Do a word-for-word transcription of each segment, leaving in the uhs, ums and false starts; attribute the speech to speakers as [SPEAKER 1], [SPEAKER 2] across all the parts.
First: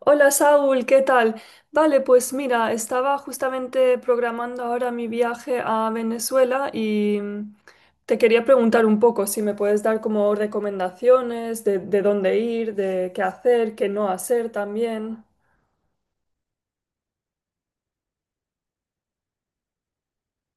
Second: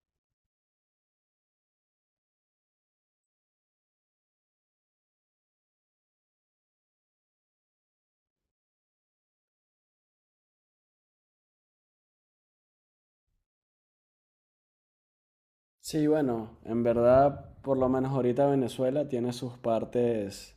[SPEAKER 1] Hola Saúl, ¿qué tal? Vale, pues mira, estaba justamente programando ahora mi viaje a Venezuela y mm, te quería preguntar un poco si me puedes dar como recomendaciones de, de dónde ir, de qué hacer, qué no hacer también.
[SPEAKER 2] Sí, bueno, en verdad, por lo menos ahorita Venezuela tiene sus partes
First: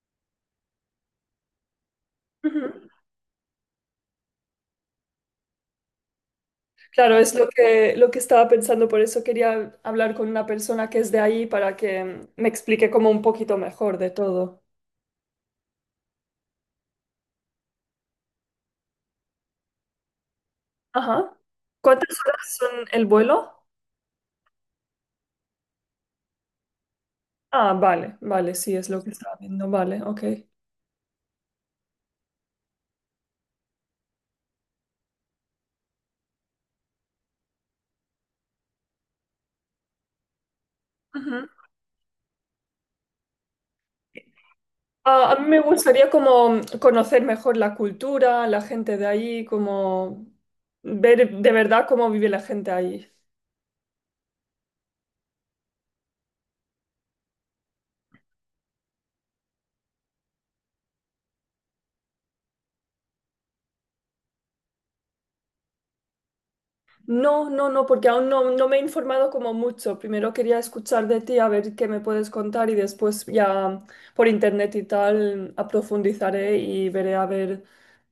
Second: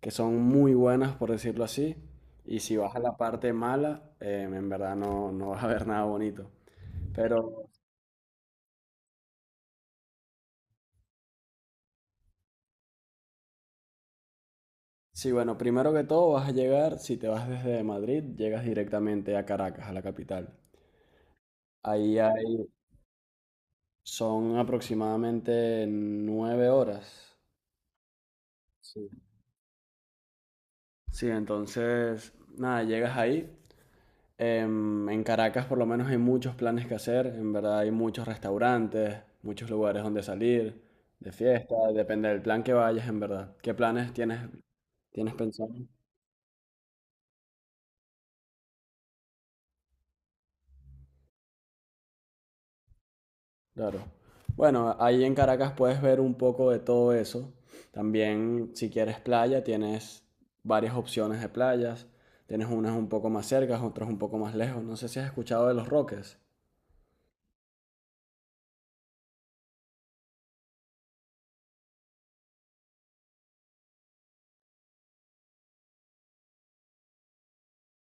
[SPEAKER 2] que son muy buenas, por decirlo así, y si
[SPEAKER 1] Ujú.
[SPEAKER 2] vas a la parte mala, eh, en verdad no, no vas a ver nada bonito.
[SPEAKER 1] Claro, es lo
[SPEAKER 2] Pero
[SPEAKER 1] que, lo que estaba pensando, por eso quería hablar con una persona que es de ahí para que mm, me explique como un poquito mejor de todo.
[SPEAKER 2] sí, bueno, primero que todo vas a llegar, si te vas desde Madrid, llegas directamente a Caracas, a la capital.
[SPEAKER 1] Ajá. ¿Cuántas
[SPEAKER 2] Ahí
[SPEAKER 1] horas
[SPEAKER 2] hay,
[SPEAKER 1] son el vuelo?
[SPEAKER 2] son aproximadamente nueve horas.
[SPEAKER 1] Ah, vale, vale, sí, es lo
[SPEAKER 2] Sí.
[SPEAKER 1] que estaba viendo, vale, ok.
[SPEAKER 2] Sí, entonces, nada, llegas ahí. Em, en Caracas por lo menos hay muchos planes que hacer, en verdad hay muchos restaurantes, muchos lugares donde salir, de
[SPEAKER 1] Ujú.
[SPEAKER 2] fiesta, depende del plan que vayas, en verdad. ¿Qué planes tienes,
[SPEAKER 1] Ah,
[SPEAKER 2] tienes
[SPEAKER 1] a mí me
[SPEAKER 2] pensado?
[SPEAKER 1] gustaría como conocer mejor la cultura, la gente de ahí, como ver de verdad cómo vive la gente ahí.
[SPEAKER 2] Claro. Bueno, ahí en Caracas puedes ver un poco de todo eso. También si quieres playa, tienes varias opciones de playas. Tienes unas un poco más cercas, otras un poco más lejos. No sé si has escuchado de Los Roques.
[SPEAKER 1] No, no, no, porque aún no, no me he informado como mucho. Primero quería escuchar de ti, a ver qué me puedes contar y después ya por internet y tal aprofundizaré y veré a ver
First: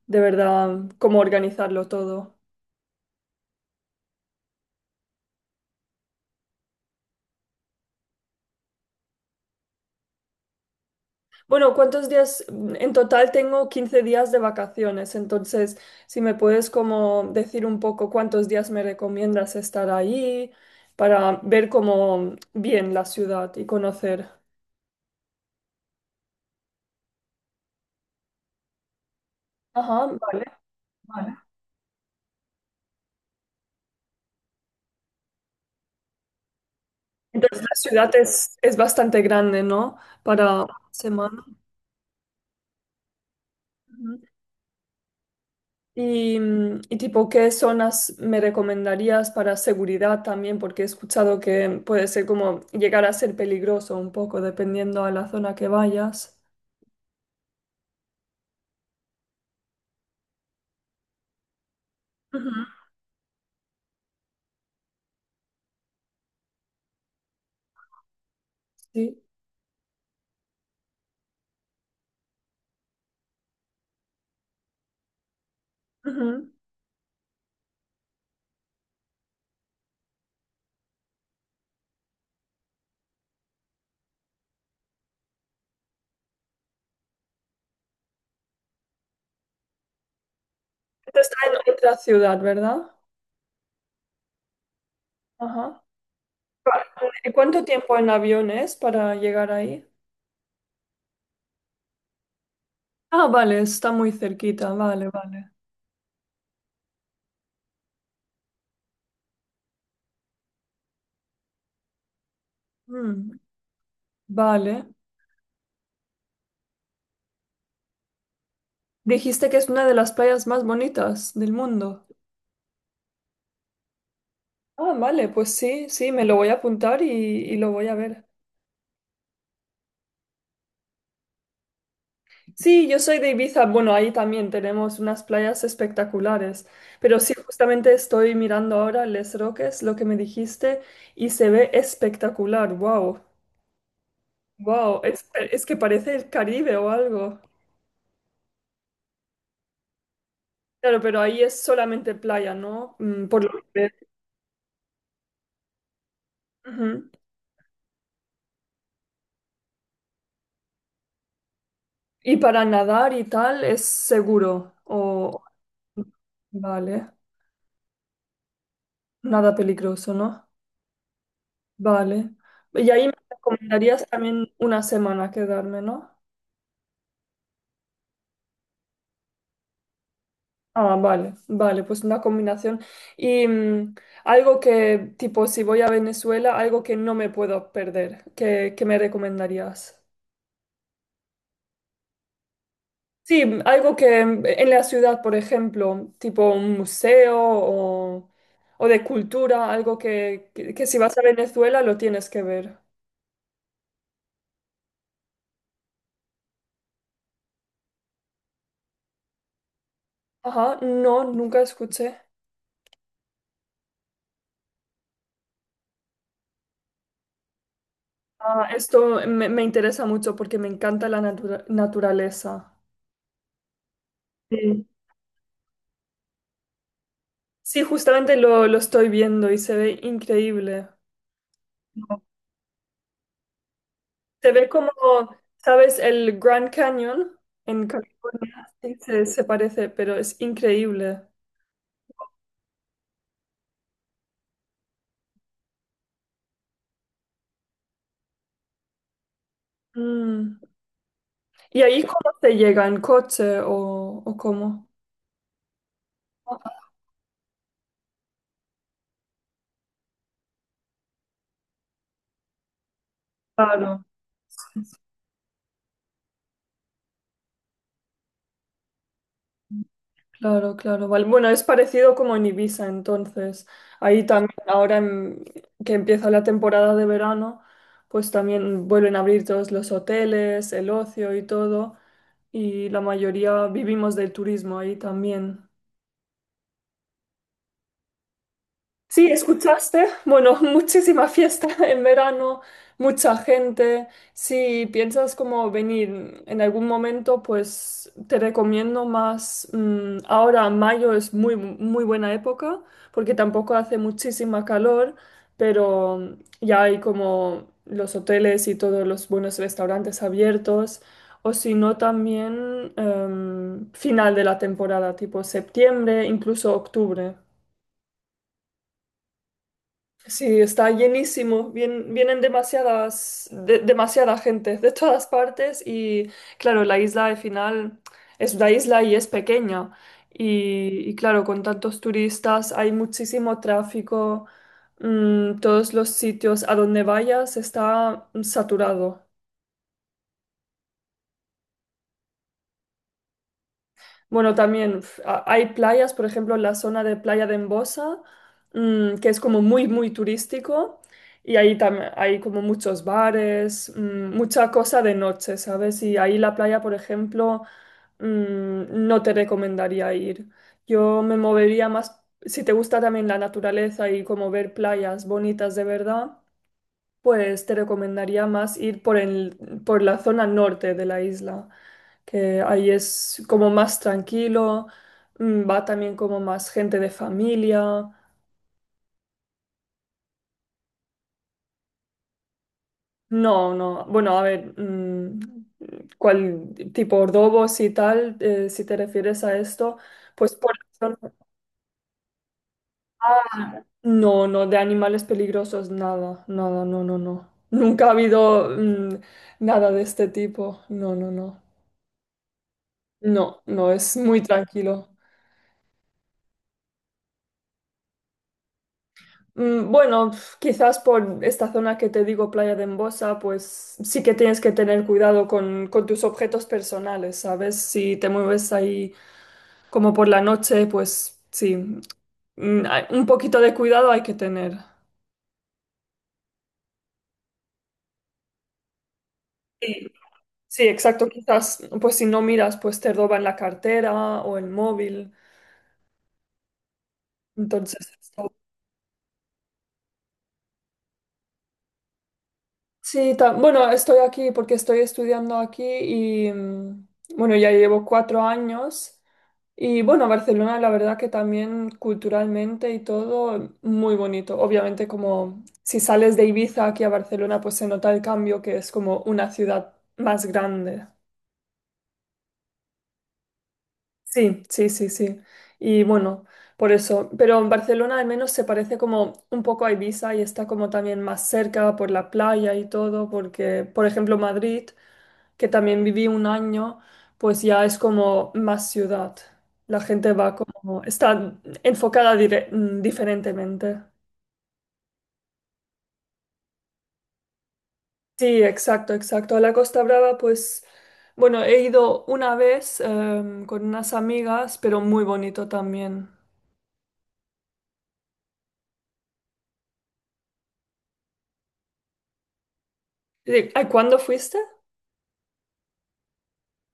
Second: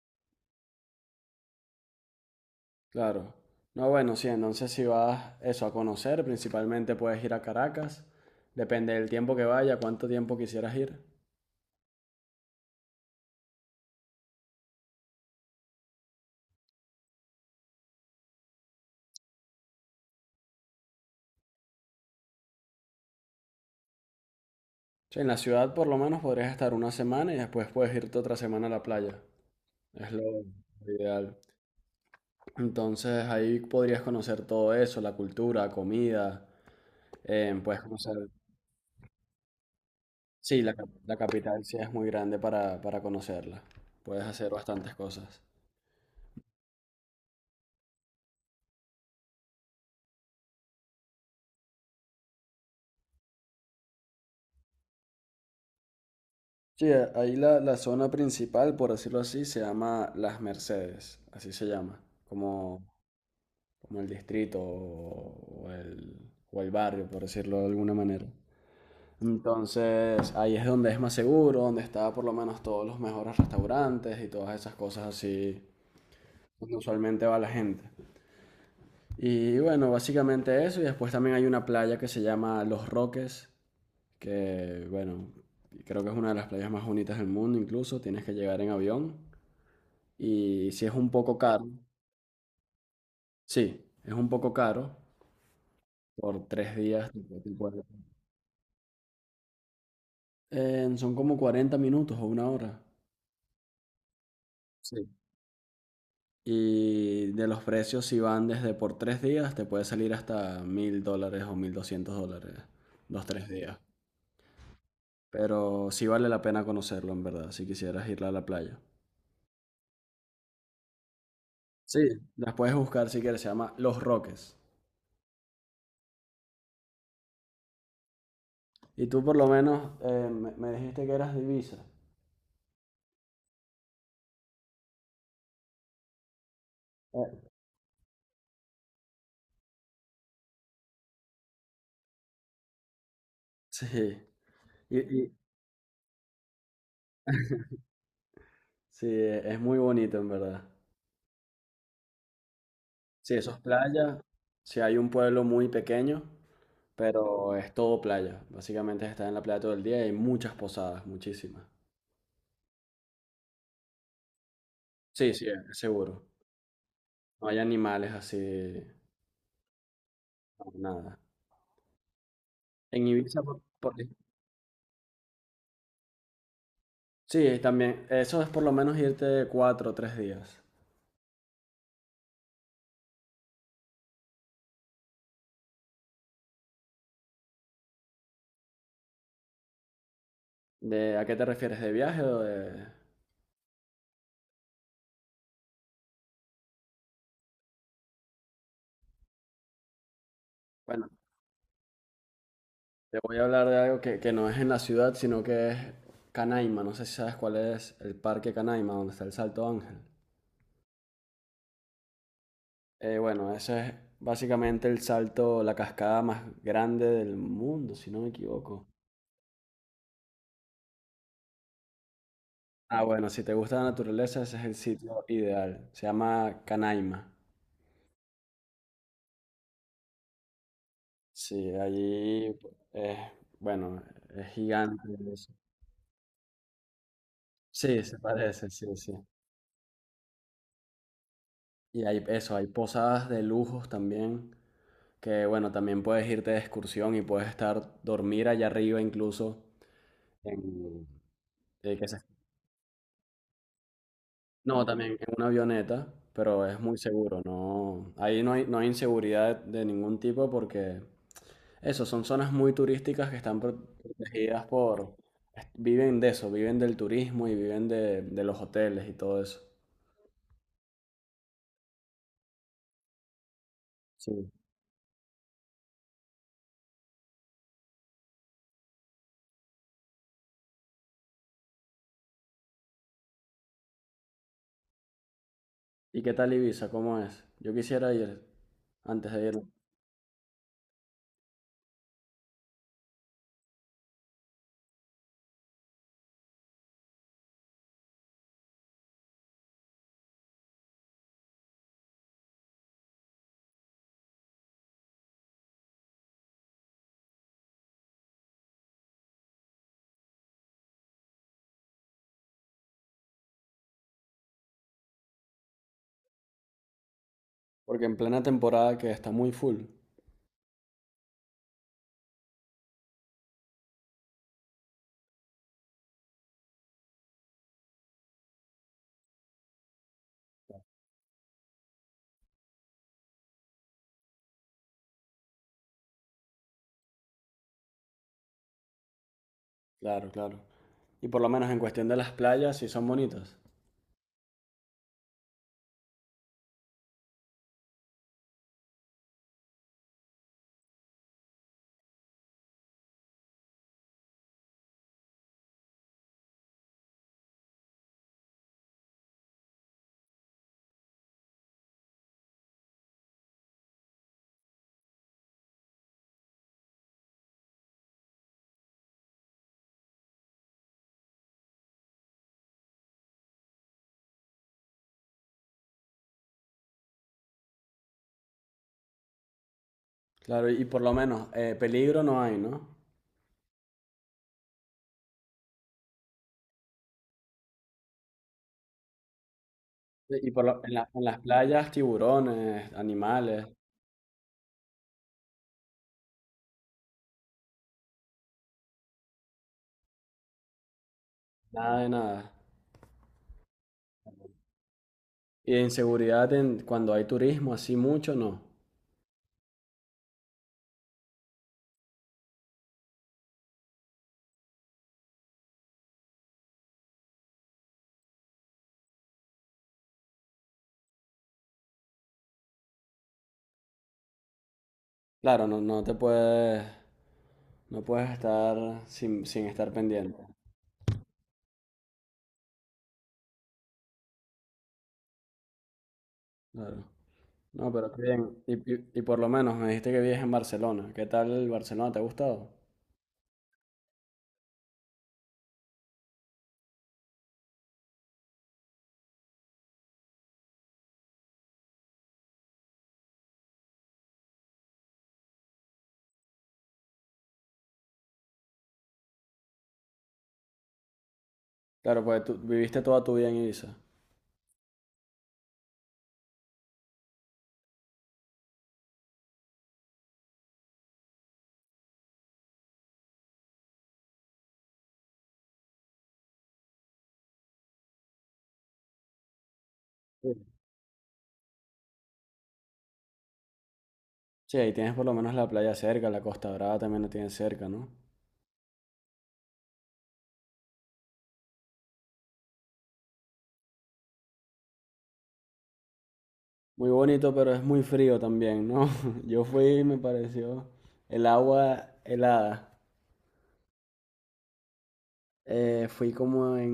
[SPEAKER 1] de verdad cómo organizarlo todo.
[SPEAKER 2] Claro. No, bueno, sí, entonces si vas eso a conocer, principalmente puedes ir a Caracas. Depende del tiempo que vaya, cuánto tiempo quisieras ir.
[SPEAKER 1] Bueno, ¿cuántos días? En total tengo quince días de vacaciones, entonces si me puedes como decir un poco cuántos días me recomiendas estar ahí para ver como bien la ciudad y conocer.
[SPEAKER 2] Sí, en la ciudad por lo menos podrías estar una semana y después puedes irte otra semana a la playa.
[SPEAKER 1] Ajá,
[SPEAKER 2] Es lo
[SPEAKER 1] vale.
[SPEAKER 2] lo
[SPEAKER 1] Vale.
[SPEAKER 2] ideal. Entonces ahí podrías conocer todo eso, la cultura, comida,
[SPEAKER 1] Entonces
[SPEAKER 2] em,
[SPEAKER 1] la
[SPEAKER 2] puedes
[SPEAKER 1] ciudad
[SPEAKER 2] conocer...
[SPEAKER 1] es, es bastante grande, ¿no?
[SPEAKER 2] Sí,
[SPEAKER 1] Para una
[SPEAKER 2] la, cap- la
[SPEAKER 1] semana.
[SPEAKER 2] capital sí es muy grande para, para conocerla. Puedes hacer bastantes cosas.
[SPEAKER 1] Y, mm, y tipo, ¿qué zonas me recomendarías para seguridad también? Porque he escuchado que puede ser como llegar a ser peligroso un poco dependiendo a la zona que vayas.
[SPEAKER 2] Sí, a- ahí la, la zona principal, por decirlo así, se llama Las Mercedes, así se llama,
[SPEAKER 1] Ujú.
[SPEAKER 2] como, como el distrito o, o el, o el barrio, por decirlo de alguna manera.
[SPEAKER 1] Sí.
[SPEAKER 2] Entonces, ahí es donde es más seguro, donde está por lo menos todos los mejores restaurantes y todas esas cosas así,
[SPEAKER 1] Ujú.
[SPEAKER 2] donde usualmente va la gente. Y bueno, básicamente eso, y después también hay una playa que se llama Los Roques, que bueno, creo que es una de las playas más bonitas del mundo incluso, tienes que llegar en avión. Y si es un
[SPEAKER 1] Esto está
[SPEAKER 2] poco caro,
[SPEAKER 1] en otra ciudad, ¿verdad?
[SPEAKER 2] sí, es un poco caro.
[SPEAKER 1] Ajá.
[SPEAKER 2] Por tres días. Te
[SPEAKER 1] ¿Y
[SPEAKER 2] puede- te
[SPEAKER 1] cuánto
[SPEAKER 2] puede-
[SPEAKER 1] tiempo en avión es para llegar ahí?
[SPEAKER 2] Eh, son como cuarenta minutos o una hora.
[SPEAKER 1] Ah, vale, está muy cerquita, vale,
[SPEAKER 2] Sí.
[SPEAKER 1] vale.
[SPEAKER 2] Y de los precios, si van desde por tres días, te puede salir hasta mil dólares o mil doscientos dólares los
[SPEAKER 1] Mm,
[SPEAKER 2] tres días.
[SPEAKER 1] vale.
[SPEAKER 2] Pero sí vale la pena conocerlo, en verdad, si quisieras ir a la playa.
[SPEAKER 1] Dijiste que es una de las playas más bonitas del
[SPEAKER 2] Sí,
[SPEAKER 1] mundo.
[SPEAKER 2] las puedes buscar si quieres, se llama Los Roques.
[SPEAKER 1] Ah, vale, pues sí, sí, me lo voy a apuntar y, y lo voy a ver.
[SPEAKER 2] Y tú por lo menos, eh, me, me dijiste que eras divisa.
[SPEAKER 1] Sí, yo soy de Ibiza, bueno, ahí también tenemos unas playas espectaculares, pero sí, justamente estoy mirando ahora Les Roques, lo que me dijiste, y se ve espectacular, wow,
[SPEAKER 2] Sí. Y,
[SPEAKER 1] wow, es,
[SPEAKER 2] y-
[SPEAKER 1] es que parece el Caribe o algo.
[SPEAKER 2] Sí, e- es muy bonito en verdad.
[SPEAKER 1] Claro, pero ahí es solamente playa, ¿no? Mm,
[SPEAKER 2] Sí,
[SPEAKER 1] Por lo
[SPEAKER 2] eso es
[SPEAKER 1] que veo.
[SPEAKER 2] playa. Sí, hay un pueblo muy pequeño,
[SPEAKER 1] Ujú.
[SPEAKER 2] pero es todo playa. Básicamente está en la playa todo el día y hay muchas posadas, muchísimas.
[SPEAKER 1] Y para nadar y tal es seguro,
[SPEAKER 2] Sí,
[SPEAKER 1] o.
[SPEAKER 2] sí, es seguro.
[SPEAKER 1] Vale,
[SPEAKER 2] No hay animales así, no,
[SPEAKER 1] nada peligroso, ¿no?
[SPEAKER 2] nada.
[SPEAKER 1] Vale. Y ahí
[SPEAKER 2] En
[SPEAKER 1] me
[SPEAKER 2] Ibiza, por, por-
[SPEAKER 1] recomendarías también una semana quedarme, ¿no?
[SPEAKER 2] sí, también. Eso es por lo menos irte cuatro o tres días.
[SPEAKER 1] Ah, vale, vale, pues una combinación. Y mm, algo que, tipo, si voy a Venezuela, algo que no me puedo perder, que que me recomendarías?
[SPEAKER 2] ¿De, a qué te refieres? ¿De viaje o de...?
[SPEAKER 1] Sí, mm, algo que mm, en la ciudad, por ejemplo, tipo un museo o, o de cultura, algo que, que, que si
[SPEAKER 2] Bueno,
[SPEAKER 1] vas a Venezuela lo tienes que ver.
[SPEAKER 2] te voy a hablar de algo que, que no es en la ciudad, sino que es Canaima. No sé si sabes cuál es el parque Canaima, donde está el Salto Ángel.
[SPEAKER 1] Ajá, no, nunca escuché.
[SPEAKER 2] Eh, bueno, ese es básicamente el salto, la cascada más grande del mundo, si no me
[SPEAKER 1] Ah,
[SPEAKER 2] equivoco.
[SPEAKER 1] esto me, me interesa mucho porque me encanta la natura- naturaleza.
[SPEAKER 2] Ah, bueno, si te gusta la naturaleza, ese es el
[SPEAKER 1] Sí.
[SPEAKER 2] sitio ideal. Se llama Canaima.
[SPEAKER 1] Sí, justamente lo, lo estoy viendo y se ve increíble.
[SPEAKER 2] Sí, allí es, bueno, es
[SPEAKER 1] Se ve como,
[SPEAKER 2] gigante eso.
[SPEAKER 1] ¿sabes? El Grand Canyon en
[SPEAKER 2] Sí, se
[SPEAKER 1] California.
[SPEAKER 2] parece, sí,
[SPEAKER 1] Sí,
[SPEAKER 2] sí.
[SPEAKER 1] se, se parece, pero es increíble.
[SPEAKER 2] Y hay eso, hay posadas de lujos también, que bueno, también puedes irte de excursión y puedes estar, dormir allá arriba incluso,
[SPEAKER 1] Mm.
[SPEAKER 2] en,
[SPEAKER 1] ¿Y
[SPEAKER 2] eh,
[SPEAKER 1] ahí
[SPEAKER 2] que se.
[SPEAKER 1] cómo se llega? ¿En coche o, o
[SPEAKER 2] No,
[SPEAKER 1] cómo?
[SPEAKER 2] también en una avioneta, pero es muy seguro. No, ahí no hay, no hay inseguridad de, de ningún tipo porque eso, son zonas muy turísticas que están pro-
[SPEAKER 1] Claro.
[SPEAKER 2] protegidas por, viven de eso, viven del turismo y viven de, de los hoteles y todo eso.
[SPEAKER 1] Claro, claro, vale. Bueno, es parecido como en Ibiza, entonces. Ahí
[SPEAKER 2] Sí.
[SPEAKER 1] también, ahora en- que empieza la temporada de verano, pues también vuelven a abrir todos los hoteles, el ocio y todo. Y la mayoría vivimos del turismo ahí también.
[SPEAKER 2] ¿Y qué tal Ibiza? ¿Cómo es? Yo quisiera ir
[SPEAKER 1] Sí,
[SPEAKER 2] antes de ir,
[SPEAKER 1] escuchaste. Bueno, muchísima fiesta en verano, mucha gente. Si piensas como venir en algún momento, pues te recomiendo más. Mm, ahora mayo es muy, muy buena época porque tampoco hace muchísima calor, pero ya hay como los hoteles y todos los buenos restaurantes abiertos. O si no, también em, final de la temporada, tipo septiembre, incluso octubre.
[SPEAKER 2] porque en plena temporada que está muy full.
[SPEAKER 1] Sí, está llenísimo. Vien- vienen demasiadas, de- demasiada gente de todas partes y claro, la isla al final es una isla y es pequeña. Y, y, claro, con tantos turistas hay muchísimo tráfico. Mm, todos los sitios a donde vayas está saturado.
[SPEAKER 2] Claro, claro. Y por lo menos en cuestión de las playas sí son bonitas.
[SPEAKER 1] Bueno, también f- a- hay playas, por ejemplo, la zona de Playa de Embosa, mm, que es como muy, muy turístico y ahí también hay como muchos bares, mm, mucha cosa de noche, ¿sabes? Y ahí la playa, por ejemplo, mm, no te recomendaría ir. Yo me movería más, si te gusta también la naturaleza y como ver playas bonitas de verdad, pues te recomendaría más ir por el, por la zona norte de la isla, que ahí es como más tranquilo, mm, va también como más gente de familia.
[SPEAKER 2] Claro, y por lo menos, eh, peligro no hay, ¿no?
[SPEAKER 1] No, no, bueno, a ver, mm, cuál tipo Ordovos y tal, eh, si te refieres a esto,
[SPEAKER 2] Y
[SPEAKER 1] pues
[SPEAKER 2] por
[SPEAKER 1] por
[SPEAKER 2] lo-
[SPEAKER 1] la
[SPEAKER 2] en la- en
[SPEAKER 1] zona-
[SPEAKER 2] las playas, tiburones,
[SPEAKER 1] Ah,
[SPEAKER 2] animales,
[SPEAKER 1] no, no, de animales peligrosos, nada, nada, no, no, no. Nunca ha habido mm, nada de este tipo, no, no, no.
[SPEAKER 2] nada de nada.
[SPEAKER 1] No, no, es muy tranquilo.
[SPEAKER 2] Y de inseguridad, en, cuando hay turismo, así mucho, no.
[SPEAKER 1] Mm, Bueno, pf, quizás por esta zona que te digo, Playa de Embosa, pues sí que tienes que tener cuidado con, con tus objetos personales, ¿sabes? Si te mueves ahí como por la noche, pues sí, mm, hay- un poquito de cuidado hay que tener.
[SPEAKER 2] Claro, no, no te puedes, no puedes estar sin, sin estar
[SPEAKER 1] Sí,
[SPEAKER 2] pendiente.
[SPEAKER 1] sí, exacto. Quizás, pues si no miras, pues te roban la cartera o el móvil.
[SPEAKER 2] Claro. No,
[SPEAKER 1] Entonces.
[SPEAKER 2] pero qué bien. Y, y- y por lo menos me dijiste que vives en Barcelona. ¿Qué tal el Barcelona? ¿Te ha gustado?
[SPEAKER 1] Sí, ta- bueno, estoy aquí porque estoy estudiando aquí y mm, bueno, ya llevo cuatro años y bueno, Barcelona la verdad que también culturalmente y todo muy bonito. Obviamente como si sales de Ibiza aquí a Barcelona pues se nota el cambio que es como una ciudad más grande.
[SPEAKER 2] Claro, pues tú viviste toda tu vida en Ibiza.
[SPEAKER 1] Sí, sí, sí, sí. Y bueno, por eso. Pero en Barcelona al menos se parece como un poco a Ibiza y está como también más cerca por la playa y todo, porque, por ejemplo, Madrid, que también viví un año, pues ya es como más ciudad. La gente va
[SPEAKER 2] Sí,
[SPEAKER 1] como, está enfocada dire- mm, diferentemente.
[SPEAKER 2] sí, ahí tienes por lo menos la playa cerca, la Costa Brava también la tienes cerca, ¿no?
[SPEAKER 1] Sí, exacto, exacto. A la Costa Brava, pues, bueno, he ido una vez em, con unas amigas, pero muy bonito también.
[SPEAKER 2] Muy bonito, pero es muy frío también, ¿no? Yo fui y me pareció el agua helada.
[SPEAKER 1] Eh, ¿Cuándo fuiste?
[SPEAKER 2] Eh, fui como en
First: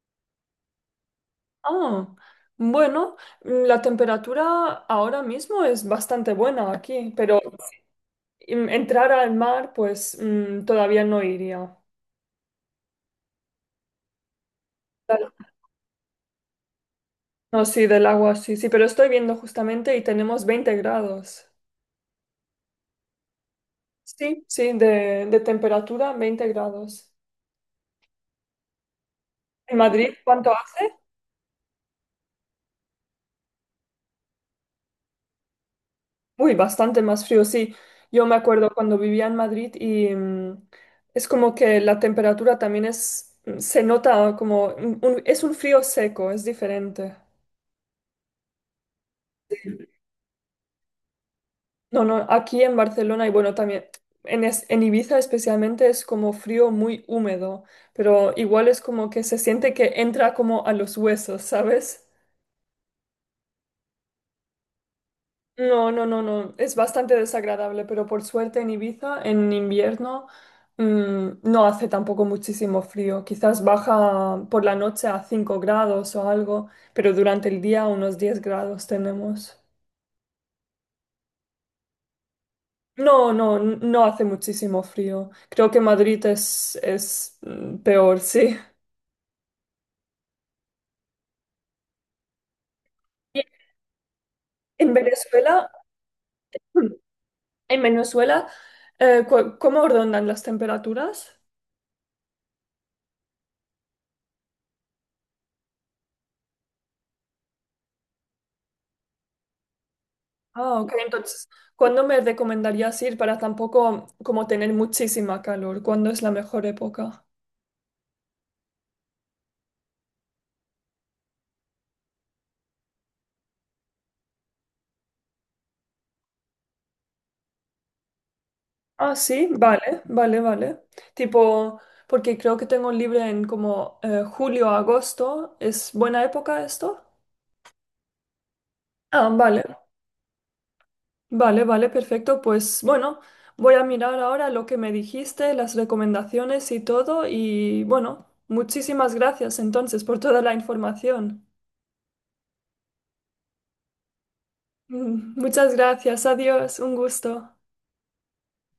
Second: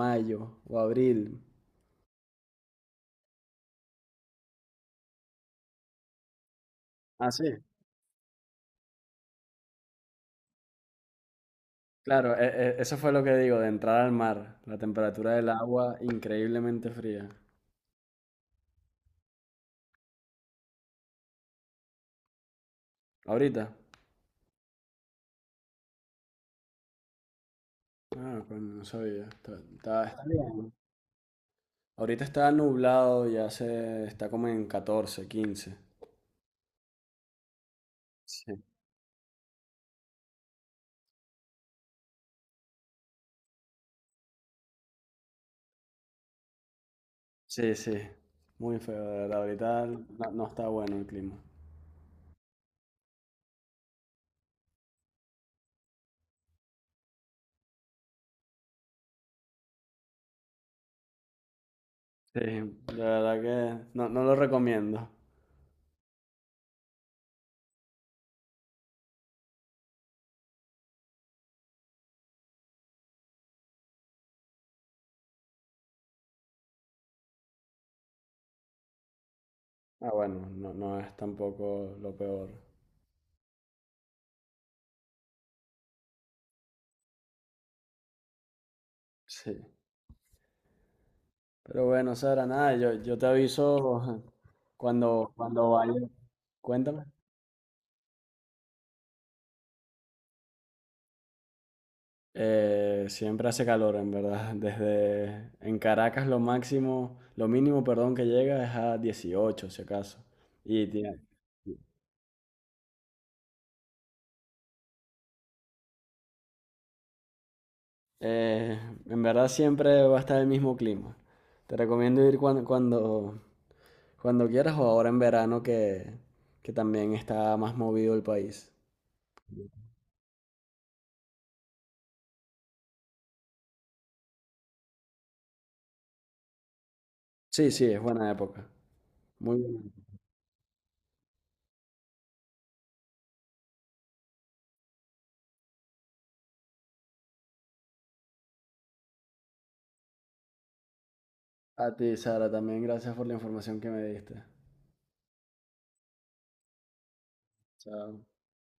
[SPEAKER 2] mayo o abril.
[SPEAKER 1] Ah, bueno, mm, la temperatura ahora mismo es bastante buena aquí,
[SPEAKER 2] Ah,
[SPEAKER 1] pero
[SPEAKER 2] sí.
[SPEAKER 1] si, mm, entrar al mar, pues mm, todavía no iría.
[SPEAKER 2] Claro, e- e- eso fue lo que digo, de entrar al mar. La
[SPEAKER 1] Claro.
[SPEAKER 2] temperatura del agua increíblemente fría.
[SPEAKER 1] No, sí, del agua, sí, sí, pero estoy viendo justamente y tenemos veinte grados.
[SPEAKER 2] ¿Ahorita?
[SPEAKER 1] Sí, sí, de, de temperatura, veinte grados.
[SPEAKER 2] Ah, coño, no sabía. Está,
[SPEAKER 1] ¿En
[SPEAKER 2] está-
[SPEAKER 1] Madrid
[SPEAKER 2] está
[SPEAKER 1] cuánto
[SPEAKER 2] bien.
[SPEAKER 1] hace?
[SPEAKER 2] Ahorita está nublado, ya se está como en catorce, quince.
[SPEAKER 1] Uy, bastante más frío, sí. Yo me
[SPEAKER 2] Sí,
[SPEAKER 1] acuerdo cuando vivía en Madrid y mm, es como que la temperatura también es, mm, se nota como, un- un- es un frío seco, es diferente.
[SPEAKER 2] sí, sí. Muy feo, de verdad. Ahorita no, no está bueno el clima.
[SPEAKER 1] No, no, aquí en Barcelona y bueno, también en, es- en Ibiza especialmente es como frío muy húmedo, pero igual es como que se siente que entra como a los huesos, ¿sabes?
[SPEAKER 2] Sí, de verdad que no, no lo recomiendo.
[SPEAKER 1] No, no, no, no. Es bastante desagradable, pero por suerte en Ibiza, en invierno, mm, no hace tampoco muchísimo frío. Quizás baja por la noche a cinco grados o algo, pero durante el día unos diez grados tenemos.
[SPEAKER 2] Ah, bueno, no, no es tampoco lo peor.
[SPEAKER 1] No, no, n- no hace muchísimo frío. Creo que Madrid es, es mm, peor, sí.
[SPEAKER 2] Sí. Pero bueno, Sara, nada, yo, yo te
[SPEAKER 1] Y
[SPEAKER 2] aviso
[SPEAKER 1] En
[SPEAKER 2] cuando,
[SPEAKER 1] Venezuela,
[SPEAKER 2] cuando vaya. Cuéntame.
[SPEAKER 1] en Venezuela, eh, cu- ¿cómo rondan las temperaturas?
[SPEAKER 2] Eh, siempre hace calor, en verdad. Desde en Caracas lo máximo, lo mínimo, perdón, que llega es a dieciocho si acaso.
[SPEAKER 1] Ah,
[SPEAKER 2] Y
[SPEAKER 1] ok.
[SPEAKER 2] tiene-
[SPEAKER 1] Entonces, ¿cuándo me recomendarías ir para tampoco como tener muchísima calor? ¿Cuándo es la mejor época?
[SPEAKER 2] eh, en verdad siempre va a estar el mismo clima. Te recomiendo ir cuando, cuando, Cuando quieras o ahora en verano que, que también está más movido el país.
[SPEAKER 1] Ah, sí, vale, vale, vale. Tipo, porque creo que tengo libre en como eh, julio, agosto. ¿Es buena época esto?
[SPEAKER 2] Sí, sí, es buena época.
[SPEAKER 1] Ah,
[SPEAKER 2] Muy
[SPEAKER 1] vale,
[SPEAKER 2] bien.
[SPEAKER 1] vale, vale, perfecto. Pues bueno, voy a mirar ahora lo que me dijiste, las recomendaciones y todo. Y bueno, muchísimas gracias entonces por toda la información.
[SPEAKER 2] A ti, Sara, también gracias por la información que me diste.
[SPEAKER 1] Mm, Muchas gracias, adiós, un gusto.
[SPEAKER 2] Chao.